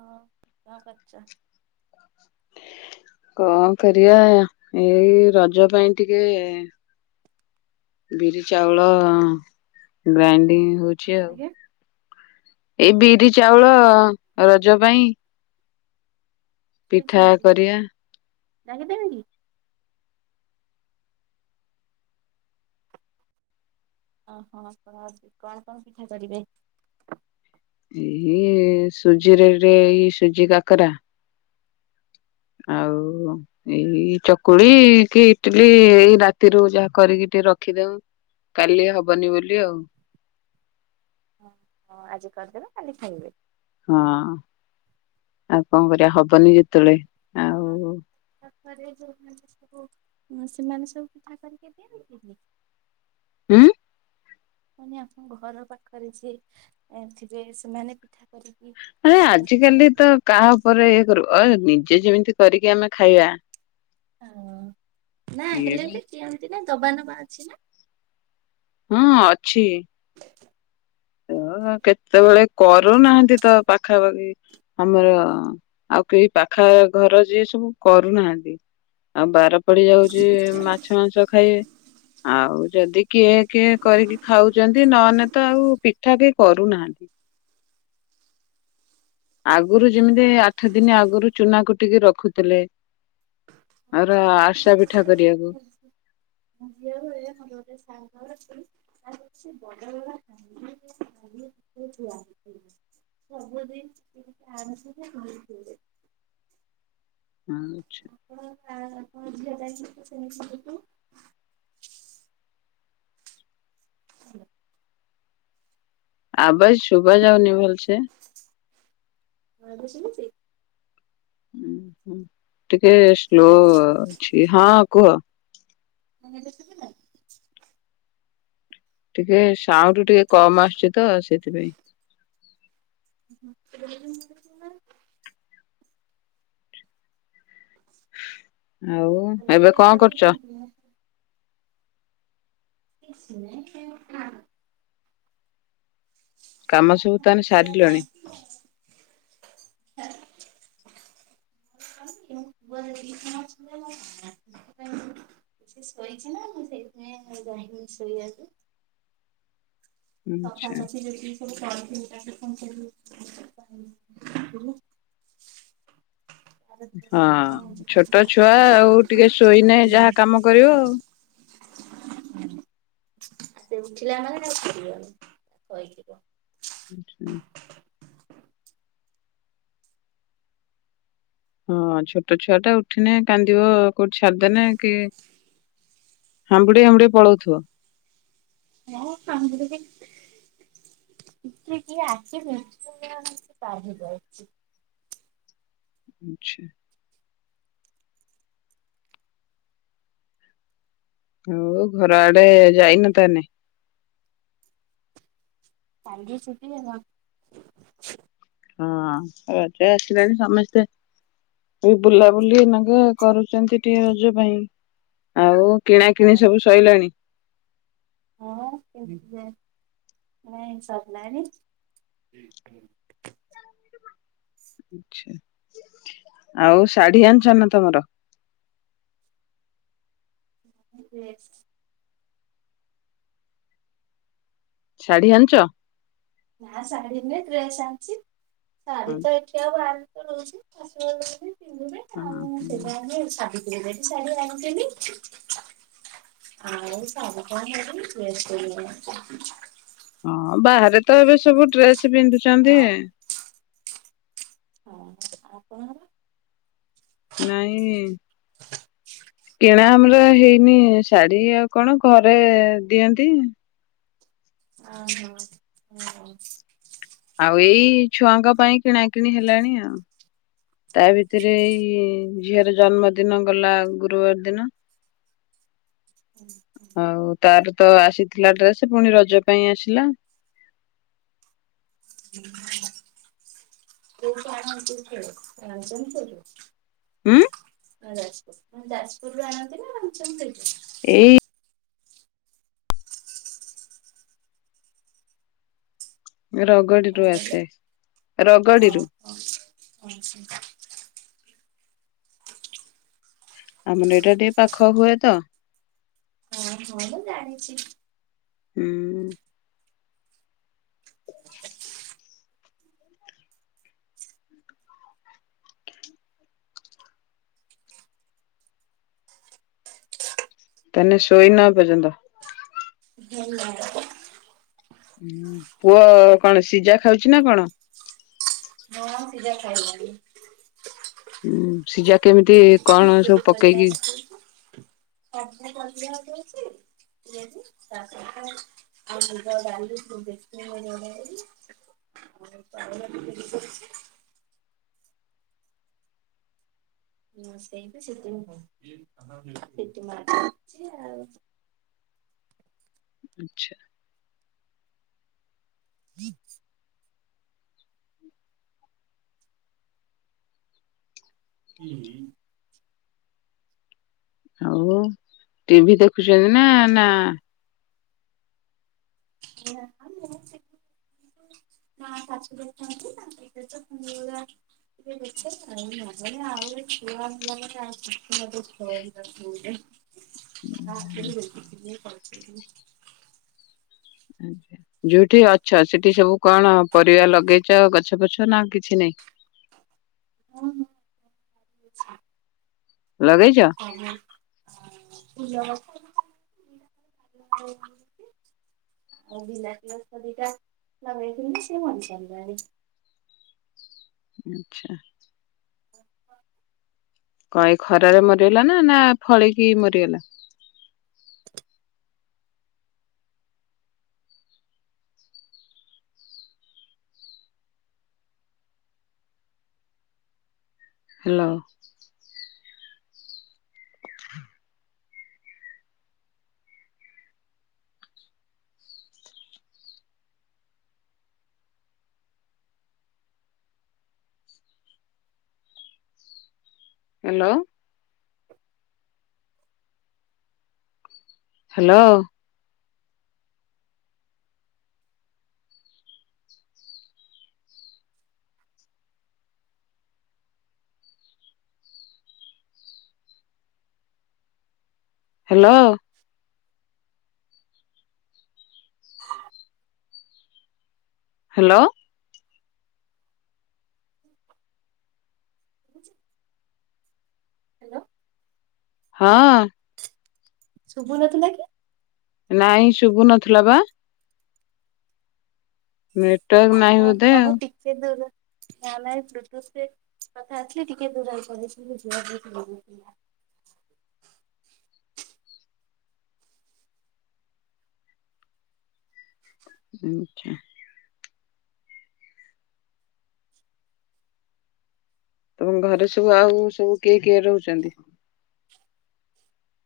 ହଁ କଣ କରୁଛ? [inaudible] କଣ କରିବା ଏଇ ରଜ ପାଇଁ [inaudible] ଟିକେ ବିରି ଚାଉଳ ଗ୍ରାଇଣ୍ଡିଙ୍ଗ ହଉ ଛି ଆଉ ଆଜ୍ଞା ଏଇ ବିରି ଚାଉଳ ରଜ ପାଇଁ ପିଠା କରିଆ ଡାକି ଦେବିକି? ଓହୋ କଣ ହଉଛି କଣ କଣ ପିଠା କରିବେ? ଏଇ ସୁଜିରେରେ ଏଇ ସୁଜି କାକରା ଆଉ ଏଇ ଚକୁଳି କି ଇଟିଲି ଏଇ ରାତିରୁ ଯାହା କରିକି ଟିକେ ରଖିଦଉ କାଲି ହବନି ବୋଲି ଆଉ ହ ହଁ ଆଜି କରିଦେବେ କାଲି ଖାଇବେ। ହଁ ଆଉ କଣ କରିବା ହବନି ଯେତେବେଳେ ଆଉ ସେମାନେ ସବୁ ପିଠା କରିକ ଦଅନ୍ତି? ଉଁ ମାନେ ଆପଣଙ୍କ ଘର ପାଖରେ ଯିଏ ଥିବେ ସେମାନେ ପିଠା କରିକି ଆରେ ଆପଣଙ୍କୁ ଆଜି କାଲି ଦିଅନ୍ତି? ତ କାହା ଉପରେ ଇଏ କରୁ ଅ ନିଜେ ଯେମିତି କରିକି ଆମେ ଖାଇବା। ନା ହେଲେ ବି [unintelligible] ନା। ଦବା ନବା ଅଛି ନା ହଁ ଅଛି। [inaudible] ଓ କେତେବେଳେ କରୁନାହାନ୍ତି ତ ପାଖାପାଖି ଆମର ଆଉ କେହି ପାଖା ଘର ଯିଏ ସବୁ କରୁନାହାନ୍ତି ଆଉ ବାର ପଡି ଯାଉଛି ମାଛ ମାଂସ ଖାଇବେ ଆଉ ଯଦି କିଏ କିଏ କରିକି ଖାଉଚନ୍ତି ନହେଲେ ତ ଆଉ ପିଠା କେ କରୁନାହାନ୍ତି ଆଗରୁ ଯେମିତି ଆଠ ଦିନ ଆଗରୁ ଚୁନା କୁଟିକି ରଖୁଥିଲେ ଆର ଆରସା ପିଠା କରିବାକୁ। [unintelligible] ଆଛା। [unintelligible] [unintelligible] ଆବାଜ୍ ଶୁବା ଯାଉନି ଭଲସେ। ହଁ ଏବେ ଶୁଭୁଛି। ହୁଁ ହୁଁ ଟିକେ ସ୍ଲୋ ହ୍ୟାଲୋ ଅଛି ହଁ କୁହ। [unintelligible] ଏବେ ସୁବିଲା। ଟିକେ ସାଉଣ୍ଡୁ ଟିକେ କମ ଆସୁଛି ତ ସେଥିପାଇଁ। [unintelligible] [inaudible] ଆଉ ଭଲ୍ୟୁମ୍ ଏବେ ଟିକେ କଣ ବଢେଇ କରୁଚ। ଦିଅନ୍ତୁ ମୁଁ [unintelligible] କାମ ସବୁ ତାହାଲେ ସାରିଲାଣି। [unintelligible] ସିଏ ଶୋଇଛି ନା ମୁଁ ସେଇଥିପାଇଁ ଯାଇନି ଶୋଇବାକୁ। ସଫା ଆଛା ସଫି ଯେତିକି ସବୁ କ [unintelligible] ହଁ ଛୋଟ ଛୁଆ ଆଉ ଟିକେ ଶୋଇନେ ଯାହା କାମ କରିବ ଆଉ ସେ ଉଠିଲା ମାନେ କହାକୁ ଛାଡିବନି। [unintelligible] [unintelligible] ହଁ ଛୋଟ ଛୁଆ ଟା ଉଠିନେ କାନ୍ଦିବ କୋଉଠି ଛାଡିଦୋନେ କି ହାମ୍ବୁଡି ହାମ୍ବୁଡି ପଳଉଥିବ। [unintelligible] ଆଚ୍ଛା। ଆଉ ଘର ଆଡେ ଯାଇନ ତାହାଲେ। [unintelligible] ହଁ ରଜ ଆସିଲାଣି ସମସ୍ତେ ଏଇ ବୁଲାବୁଲି ଏଇନା କେ କରୁଛନ୍ତି ଟିକେ ରଜ ପାଇଁ। ଆଉ କିଣା କିିଣି ସବୁ ସଇଲାନି। ହଁ [unintelligible] ନାଇଁ ସରିଲାଣି। ଆଛା ଆଉ ଶାଢୀ ଆଣିଛ ନା ତମର [inaudible] ଶାଢୀ ଆଣିଛ? ନା ଶାଢୀ ନୁହେ ଡ୍ରେସ ଆଣିଛି। ଶାଢ଼ୀ ତ ଆଚ୍ଛା ଏଠି ଆଉ ବାହାରୁ ରହୁଛି ଆଶୀର୍ବାଦ ଦଉଚି ପିନ୍ଧୁ ଯେ ଆଉ ହଁ। ସେଥି ପାଇଁ ଆମେ ସାବି ଇଏ ଯାଇକି ଶାଢ଼ୀ ଆଣିଚିନ୍ତି। ଆଉ ଶାଢ଼ୀ [unintelligible] ହଁ ବାହାରେ ତ ଏବେ ସବୁ ଡ୍ରେସ୍ ସେ ପିନ୍ଧୁ ଚନ୍ତି ଇ ହଁ ଆପଣଙ୍କ ର ନାଇଁ କିଣା ଆମର ହେଇନି ଶାଢୀ ଆଉ କଣ ଘରେ ଦିଅନ୍ତି। ଅ ହ ହଁ। ଆଉ ଏଇ ଛୁଆଙ୍କ ପାଇଁ କିଣାକିଣି ହେଲାଣି ଆଉ ତା ଭିତରେ ଏଇ ଝିଅର ଜନ୍ମଦିନ ଗଲା ଗୁରୁବାର ଦିନ। ହୁଁ। ଆଉ ତାର ତ ଆସିଥିଲା ଡ୍ରେସ ପୁଣି ରଜ ପାଇଁ ଆସିଲା। ଉଁ ହୁଁ କୋଉଠୁ ଆଣୁଛନ୍ତି ଡ୍ରେସ [unintelligible] ହୁଁ ହଁ ଯାଜପୁର ଯାଜପୁର ରୁ ଆଣନ୍ତି ନା ଆଣୁଛନ୍ତି ସେଇଠୁ। ଏଇ। କଣ ରଗଡିରୁୁ କହିଲେ? ଆସେ ଓହୋ ରଗଡିରୁୁ। ହଁ ହଁ ଆମର ଏଇଟା ଟିକେ ପାଖ ହୁଏ ତ। ଓ ହ ମୁ ମୁ ଜାଣିଚି। ହୁଁ। [inaudible] ତନେ ଶୋଇନ ଏ ପର୍ଯ୍ୟନ୍ତ। ହଁ। ପୁଅ କଣ ସିଝା ଖାଉଛି ନା କଣ? ହଁ ସିଯା ଖାଇଲାଣି। ହୁଁ ସିଯା କେମିତି କଣ ପିମ୍ପୁଡି ସବୁ ପରିବା ପକେଇକି ସବୁ ପରିବା ଦଉଛି। ପିଆଜି ତା ସହିତ ଆଉ ମୁଗ ଡାଲି ଆଉ ହଁ ସେଇ ସେ ଆଉ ଅଛା। [unintelligible] ହୁଁ, ହୁଁ ଆହୁ ଟିଭି ଦେଖୁଛନ୍ତି ନା, ନା [unintelligible] ନାଁ [inaudible] [inaudible] ଯୋଉଠି ଅଛ ସେଠି ସବୁ କଣ ପରିବା ଲଗେଇଚ, ଗଛ ପଛ ନା କିଛି ନାଇ। ହଁ, ହଁ [inaudible] ଲଗେଇଛ [inaudible] ଆଉ ବିିଲାତିଷ ଦିଟା ଲଗେଇ କେମତି ସେ ବଣିସାରିଲାଣି। ଆଚ୍ଛା। କଣ ଏଇ ଖରାରେ ମରିଗଲା ନା ନା ଫଳିକି ମରିଗଲା। Hello. Hello. Hello. Hello. Hello. Hello. ହଁ। ଶୁଭୁନଥିଲା କି? ନାଇଁ ଶୁଭୁ ନଥିଲା ବା। ନଁ ଏଟା ହଁ ଆଁ ମୁଁ ଟିକେ ଦ ନା ନ ମୃତୁ ସେ କଥା ଆସିଲି ଟିକେ ଦୂରରେ କରିଥିଲ ଯିବା। ଆଚ୍ଛା। ତମ ଘରେ ସବୁ ଆଉ ସବୁ କିଏ କିଏ ରହୁଛନ୍ତି।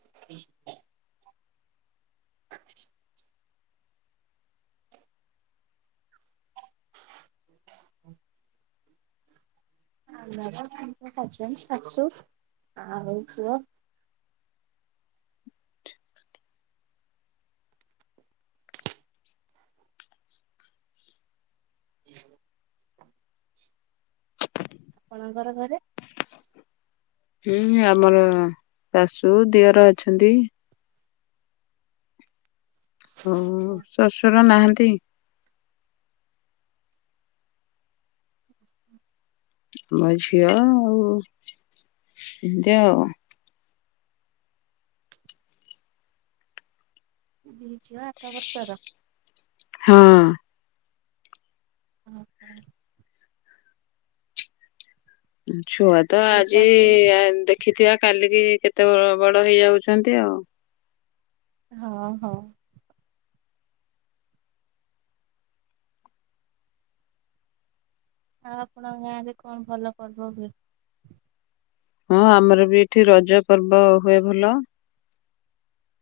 ହ ହସବ୍ୟାଟ ଶାଶୁ ପୁଅ ଆପଣଙ୍କର ଘରେ? ହୁଁ ଆମର ଶାଶୁ ଦିଅର ଅଛନ୍ତି। ଓ ଶ୍ୱଶୁର ନାହାନ୍ତି। ମ ଝିଅ ଆଉ। ହୁଁ। ଆଠ ବର୍ଷର ହଁ। [inaudible] ଛୁଆ ତ ଆଜି ଟିଉସନ ସେ ଦେଖିଥିବା କାଲିକି କେତେ ବଳ ବଡ ହେଇଯାଉଛନ୍ତି ଆଉ। ହଁ ହଁ। ଆଉ ଆପଣଙ୍କ ଗାଁରେ କଣ ଭଲ ପର୍ବ ହୁଏ। ହଁ ଆମର ବି ଏଠି ରଜ ପର୍ବ ହୁଏ ଭଲ।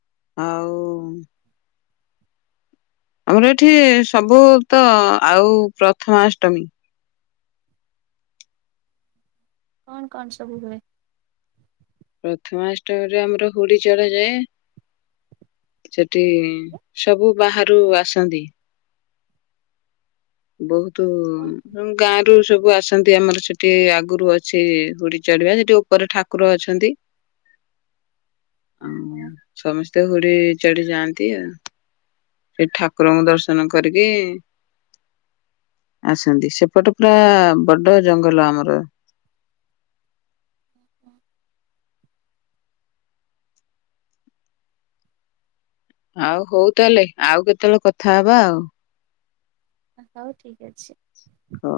ଆଉ। ଆମର ଏଠି ସବୁ ତ ଆଉ ପ୍ରଥମାଷ୍ଟମୀ କଣ କଣ ସବୁ ହୁଏ। ପ୍ରଥମାଷ୍ଟମରେ ଆମର ହୁଳି ଚଢାଯାଏ ସେଠି ସବୁ ବାହାରୁ ଆସନ୍ତି। ବହୁତ କଣ ତ ଗାଁ ରରୁ ସବୁ ଆସ। ଛନ୍ତି ଆମର ସେଠି ଆଗରୁ ଅଛି ହୁଡି ଚଢିବା ସେଠି ଉପରେ ଠାକୁର ଅଛନ୍ତି। ଓହୋ ହଁ ସାମୀ ତେ ହୁଡି ଚଢ ଯାଆନ୍ତି ଆଉ ସେ ଠାକୁରଙ୍କୁ ଦର୍ଶନ କରିକି ଆସନ୍ତି ସେପଟେ ପୁରା ବଡ ଜଙ୍ଗଲ ଆମର [inaudible] ଆଉ ହଉ ତାହେଲେ ଆଉ କେତେବେଳେ କଥା ହବା ଆଉ ହଉ ଠିକ ଅଛି। ହଉ।